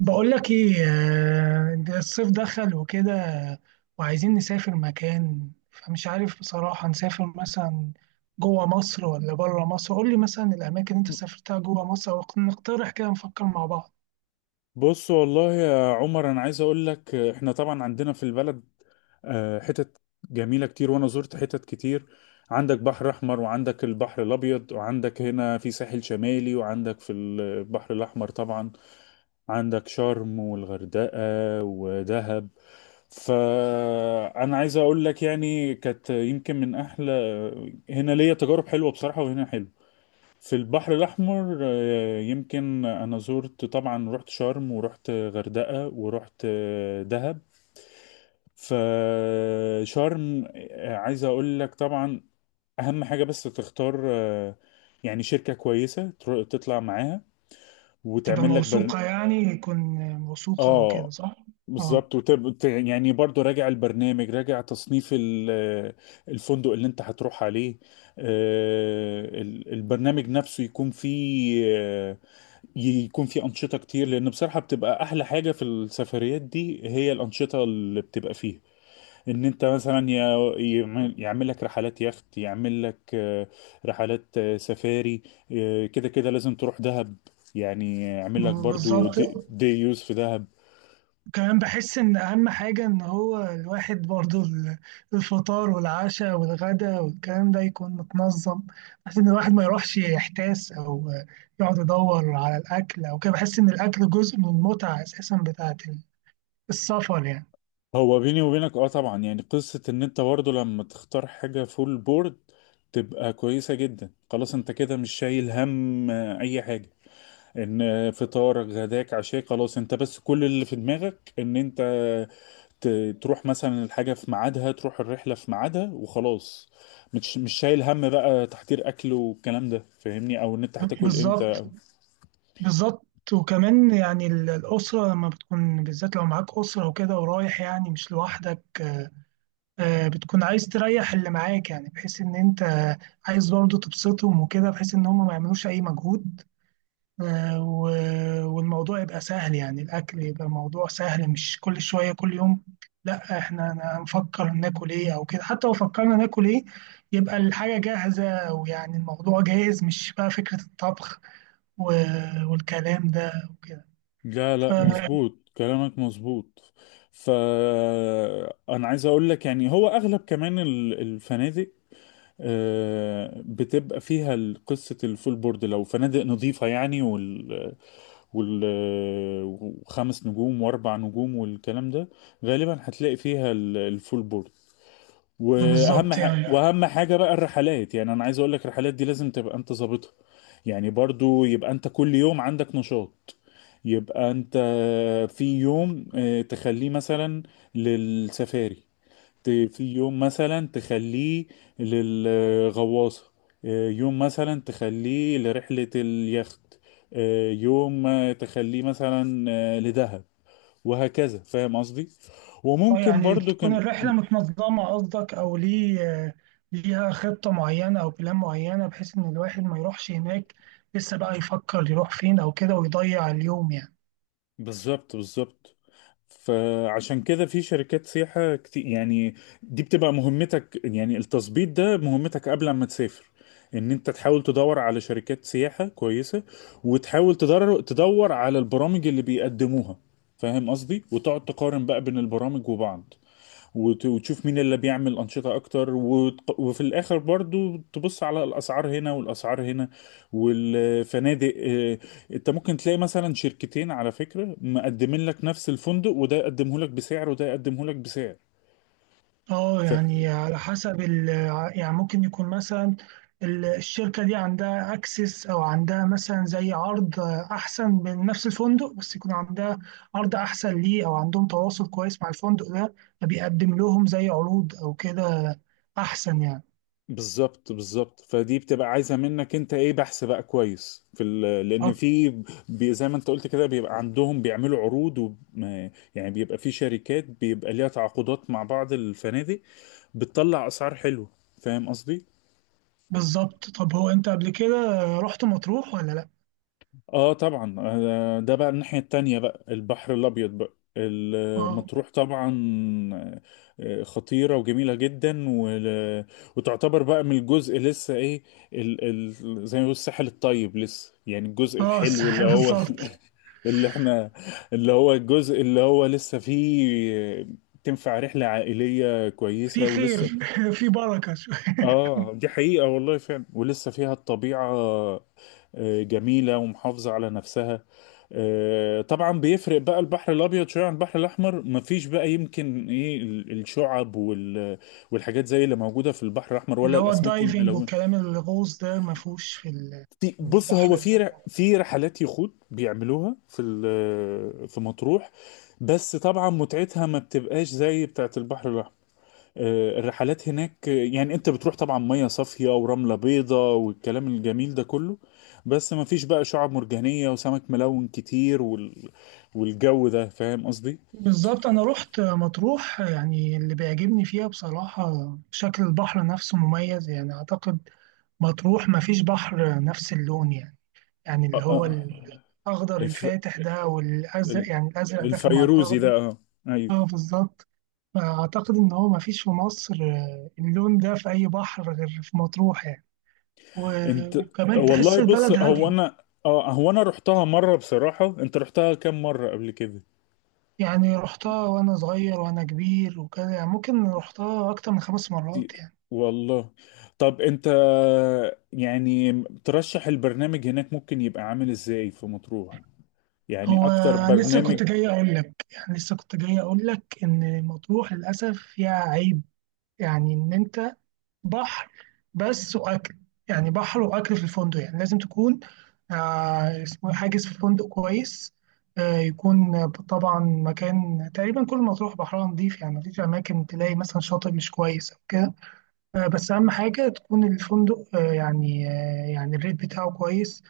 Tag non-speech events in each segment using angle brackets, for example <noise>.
بقول لك ايه، ده الصيف دخل وكده. وعايزين نسافر مكان، فمش عارف بصراحة. نسافر مثلا جوه مصر ولا بره مصر؟ قول لي مثلا الأماكن اللي أنت سافرتها جوه مصر، ونقترح كده نفكر مع بعض. بص والله يا عمر، انا عايز اقول لك، احنا طبعا عندنا في البلد حتت جميله كتير، وانا زرت حتت كتير. عندك بحر احمر، وعندك البحر الابيض، وعندك هنا في ساحل شمالي، وعندك في البحر الاحمر طبعا عندك شرم والغردقه ودهب. فانا عايز اقول لك يعني كانت يمكن من احلى، هنا ليا تجارب حلوه بصراحه، وهنا حلو في البحر الأحمر. يمكن أنا زرت طبعا، رحت شرم ورحت غردقة ورحت دهب. فشرم، عايز أقول لك طبعا أهم حاجة بس تختار، يعني شركة كويسة تطلع معاها تبقى وتعمل لك موثوقة، يعني يكون موثوقة أو كده، آه صح؟ اه. بالظبط. يعني برضو راجع البرنامج، راجع تصنيف الفندق اللي انت هتروح عليه. البرنامج نفسه يكون فيه، يكون في أنشطة كتير، لأن بصراحة بتبقى أحلى حاجة في السفريات دي هي الأنشطة اللي بتبقى فيها. إن أنت مثلا يعمل يعمل لك رحلات يخت، يعمل لك رحلات سفاري. كده كده لازم تروح دهب، يعني يعمل لك برضو بالظبط. دي يوز في دهب. كمان بحس ان اهم حاجة ان هو الواحد برضو الفطار والعشاء والغداء والكلام ده يكون متنظم. بحس ان الواحد ما يروحش يحتاس، او يقعد يدور على الاكل او كده. بحس ان الاكل جزء من المتعة اساسا بتاعت السفر يعني. هو بيني وبينك اه طبعا، يعني قصة إن أنت برضو لما تختار حاجة فول بورد تبقى كويسة جدا. خلاص أنت كده مش شايل هم أي حاجة، ان فطارك غداك عشاك خلاص. انت بس كل اللي في دماغك ان انت تروح مثلا الحاجة في ميعادها، تروح الرحلة في ميعادها وخلاص. مش شايل هم بقى تحضير اكل والكلام ده، فاهمني؟ او ان انت هتاكل بالظبط امتى. بالظبط. وكمان يعني الأسرة لما بتكون، بالذات لو معاك أسرة وكده ورايح يعني مش لوحدك. بتكون عايز تريح اللي معاك، يعني بحيث إن أنت عايز برضه تبسطهم وكده، بحيث إن هم ما يعملوش أي مجهود. آه، و- والموضوع يبقى سهل. يعني الأكل يبقى موضوع سهل، مش كل شوية كل يوم لا احنا هنفكر ناكل ايه او كده. حتى لو فكرنا ناكل ايه، يبقى الحاجة جاهزة، ويعني الموضوع جاهز، مش بقى فكرة الطبخ والكلام ده وكده. لا ف- لا، مظبوط كلامك مظبوط. ف انا عايز اقول لك يعني هو اغلب كمان الفنادق بتبقى فيها قصة الفول بورد، لو فنادق نظيفة يعني وال- وخمس نجوم واربع نجوم والكلام ده، غالبا هتلاقي فيها الفول بورد. بالظبط يعني. واهم حاجه بقى الرحلات. يعني انا عايز اقول لك الرحلات دي لازم تبقى انت ظابطها. يعني برضو يبقى انت كل يوم عندك نشاط، يبقى انت في يوم تخليه مثلا للسفاري، في يوم مثلا تخليه للغواصة، يوم مثلا تخليه لرحلة اليخت، يوم تخليه مثلا لدهب، وهكذا. فاهم قصدي؟ اه، وممكن يعني برضو تكون كم الرحلة متنظمة قصدك، او ليه؟ آه، ليها خطة معينة او بلان معينة، بحيث ان الواحد ما يروحش هناك لسه بقى يفكر يروح فين او كده ويضيع اليوم يعني. بالظبط بالظبط. فعشان كده في شركات سياحة كتير يعني، دي بتبقى مهمتك، يعني التظبيط ده مهمتك قبل ما تسافر. ان انت تحاول تدور على شركات سياحة كويسة، وتحاول تدور على البرامج اللي بيقدموها، فاهم قصدي؟ وتقعد تقارن بقى بين البرامج وبعض، وتشوف مين اللي بيعمل أنشطة أكتر، وفي الآخر برضو تبص على الأسعار هنا والأسعار هنا، والفنادق. أنت ممكن تلاقي مثلا شركتين على فكرة مقدمين لك نفس الفندق، وده يقدمه لك بسعر وده يقدمه لك بسعر. اه يعني على حسب يعني. ممكن يكون مثلا الشركة دي عندها اكسس، او عندها مثلا زي عرض احسن من نفس الفندق. بس يكون عندها عرض احسن ليه، او عندهم تواصل كويس مع الفندق ده، فبيقدم لهم زي عروض او كده احسن يعني. بالظبط بالظبط. فدي بتبقى عايزه منك انت ايه، بحث بقى كويس في لان اه في زي ما انت قلت كده بيبقى عندهم بيعملوا عروض و... ما- يعني بيبقى في شركات بيبقى ليها تعاقدات مع بعض الفنادق بتطلع اسعار حلوه، فاهم قصدي؟ بالظبط. طب هو انت قبل كده رحت مطروح ولا لا؟ اه طبعا، ده بقى الناحية التانية بقى، البحر الأبيض بقى، اه. المطروح طبعا خطيرة وجميلة جدا وتعتبر بقى من الجزء لسه ايه، ال زي ما بيقولوا الساحل الطيب لسه، يعني الجزء اه الحلو صح، اللي هو بالظبط. <laughs> اللي احنا، اللي هو الجزء اللي هو لسه فيه آه، تنفع رحلة عائلية في كويسة خير ولسه. <laughs> في بركة شوية. اه دي حقيقة والله فعلا، ولسه فيها الطبيعة جميلة ومحافظة على نفسها. طبعا بيفرق بقى البحر الأبيض شوية عن البحر الأحمر، مفيش بقى يمكن إيه الشعب والحاجات زي اللي موجودة في البحر الأحمر، ولا اللي هو الأسماك الدايفنج الملونة. والكلام، الغوص ده ما فيهوش في بص، البحر. هو في في رحلات يخوت بيعملوها في في مطروح، بس طبعا متعتها ما بتبقاش زي بتاعت البحر الأحمر. الرحلات هناك، يعني انت بتروح طبعا ميه صافيه ورمله بيضه والكلام الجميل ده كله، بس ما فيش بقى شعاب مرجانيه وسمك ملون كتير والجو ده، فاهم قصدي؟ بالظبط، أنا رحت مطروح. يعني اللي بيعجبني فيها بصراحة شكل البحر نفسه مميز يعني. أعتقد مطروح مفيش بحر نفس اللون يعني. يعني اللي آه، هو آه، الأخضر الف... الفاتح ده والأزرق، ال- يعني الأزرق داخل مع الفيروزي الأخضر. ده اه. ايوه. اه بالظبط. فأعتقد إن هو مفيش في مصر اللون ده في أي بحر غير في مطروح يعني. انت وكمان تحس والله، بص البلد هو هادية. انا اه، هو انا رحتها مره بصراحه. انت رحتها كام مره قبل كده؟ يعني رحتها وأنا صغير وأنا كبير وكده، يعني ممكن رحتها أكتر من 5 مرات كتير يعني. والله. طب انت يعني ترشح البرنامج هناك ممكن يبقى عامل ازاي في مطروح، يعني هو اكتر لسه برنامج؟ كنت جاي اقول لك، يعني لسه كنت جاي اقول لك ان مطروح للاسف فيها عيب. يعني ان انت بحر بس واكل. يعني بحر واكل في الفندق، يعني لازم تكون آه اسمه إيه، حاجز في فندق كويس. يكون طبعا مكان، تقريبا كل مطروح بحرها نظيف يعني، مفيش اماكن تلاقي مثلا شاطئ مش كويس او كده. بس اهم حاجه تكون الفندق يعني يعني الريت بتاعه كويس.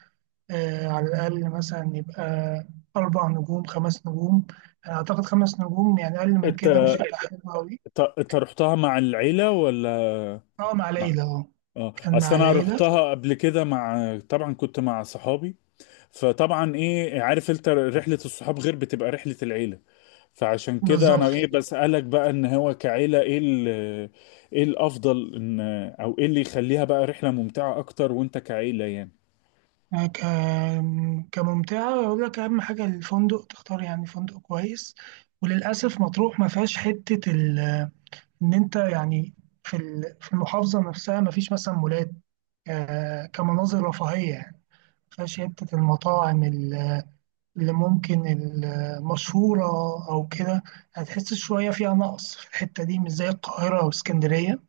على الأقل مثلا يبقى 4 نجوم 5 نجوم. أنا أعتقد 5 نجوم، يعني أقل من انت كده مش هيبقى حلو أوي. انت رحتها مع العيلة ولا أه مع مع؟ ليلى أه. اه كان اصل مع انا ليلى، رحتها قبل كده مع، طبعا كنت مع صحابي، فطبعا ايه عارف، انت رحلة الصحاب غير بتبقى رحلة العيلة. فعشان كده انا بالظبط. ايه بسألك بقى ان هو كعيلة ايه ايه الافضل، ان او ايه اللي يخليها بقى رحلة ممتعة اكتر وانت كعيلة يعني. كممتعة أقول لك أهم حاجة الفندق تختار، يعني فندق كويس. وللأسف مطروح ما فيهاش حتة إن أنت يعني في المحافظة نفسها، ما فيش مثلا مولات. كمناظر رفاهية يعني. ما فيهاش حتة المطاعم اللي ممكن المشهورة أو كده. هتحس شوية فيها نقص في الحتة دي، مش زي القاهرة أو اسكندرية.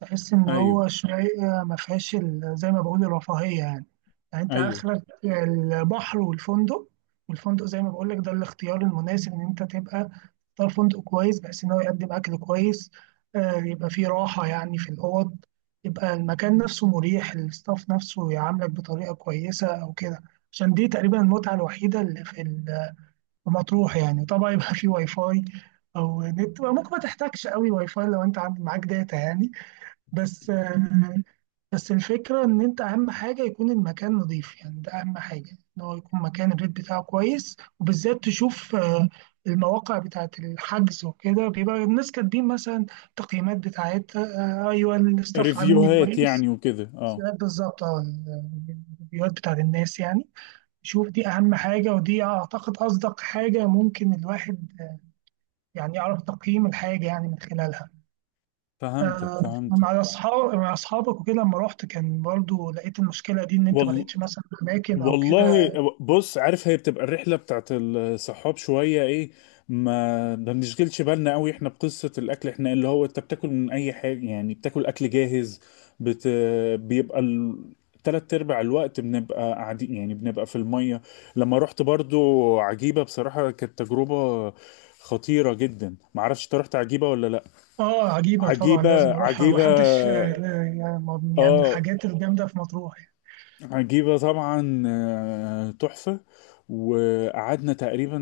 تحس إن ايوه. هو شوية ما فيهاش زي ما بقول الرفاهية يعني. يعني أنت ايوه. آخرك البحر والفندق. والفندق زي ما بقول لك ده الاختيار المناسب، إن أنت تبقى تختار فندق كويس بحيث إن هو يقدم أكل كويس. يبقى فيه راحة يعني في الأوض، يبقى المكان نفسه مريح، الستاف نفسه يعاملك بطريقة كويسة أو كده. عشان دي تقريبا المتعة الوحيدة اللي في مطروح يعني. طبعا يبقى فيه واي فاي، أو نت. ممكن ما تحتاجش قوي واي فاي لو أنت عندك معاك داتا يعني. بس بس الفكرة إن أنت أهم حاجة يكون المكان نظيف يعني. ده أهم حاجة، إن هو يكون مكان الريت بتاعه كويس، وبالذات تشوف المواقع بتاعة الحجز وكده، بيبقى الناس كاتبين مثلا تقييمات بتاعتها. أيوه، الستاف عاملني ريفيوهات كويس. يعني وكده، اه. بالظبط اه. الريفيوهات بتاعة الناس يعني، شوف دي أهم حاجة. ودي أعتقد أصدق حاجة ممكن الواحد يعني يعرف تقييم الحاجة يعني من خلالها. فهمتك آه، مع فهمتك. اصحاب مع اصحابك وكده لما رحت، كان برضو لقيت المشكله دي ان انت ما والله لقيتش مثلا اماكن او والله، كده. بص عارف هي بتبقى الرحلة بتاعت الصحاب شوية ايه، ما بنشغلش بالنا قوي احنا بقصة الاكل، احنا اللي هو انت بتاكل من اي حاجة، يعني بتاكل اكل جاهز. بت... بيبقى ال... تلات ارباع الوقت بنبقى قاعدين، يعني بنبقى في المية. لما رحت برضو عجيبة بصراحة كانت تجربة خطيرة جدا. معرفش انت رحت عجيبة ولا لا؟ اه عجيبه طبعا عجيبة لازم اروحها عجيبة. محدش. يعني يعني من اه الحاجات الجامده في مطروح عجيبة طبعا، تحفة. وقعدنا تقريبا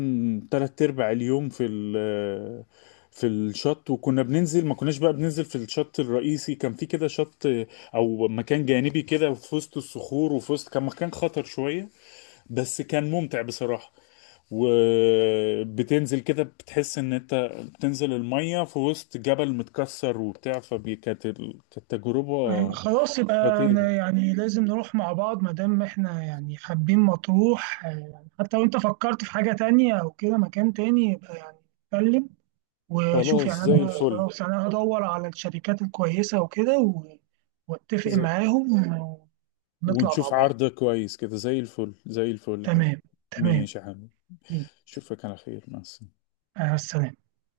تلات أرباع اليوم في ال آه، في الشط، وكنا بننزل، ما كناش بقى بننزل في الشط الرئيسي، كان في كده شط أو مكان جانبي كده في وسط الصخور، وفي وسط كان مكان خطر شوية بس كان ممتع بصراحة. وبتنزل كده بتحس ان انت بتنزل المية في وسط جبل متكسر وبتاع، كانت يعني. تجربة خلاص يبقى خطيرة. أنا يعني لازم نروح مع بعض ما دام احنا يعني حابين مطروح. يعني حتى لو انت فكرت في حاجه تانية او كده مكان تاني، يبقى يعني اتكلم وشوف خلاص يعني زي انا. الفل. خلاص يعني انا هدور على الشركات الكويسه وكده و- واتفق زي معاهم ونطلع مع ونشوف بعض. عرض كويس كده، زي الفل زي الفل يا حبيبي. تمام تمام. ماشي يا حبيبي، اشوفك على خير، مع السلامة. مع السلامة.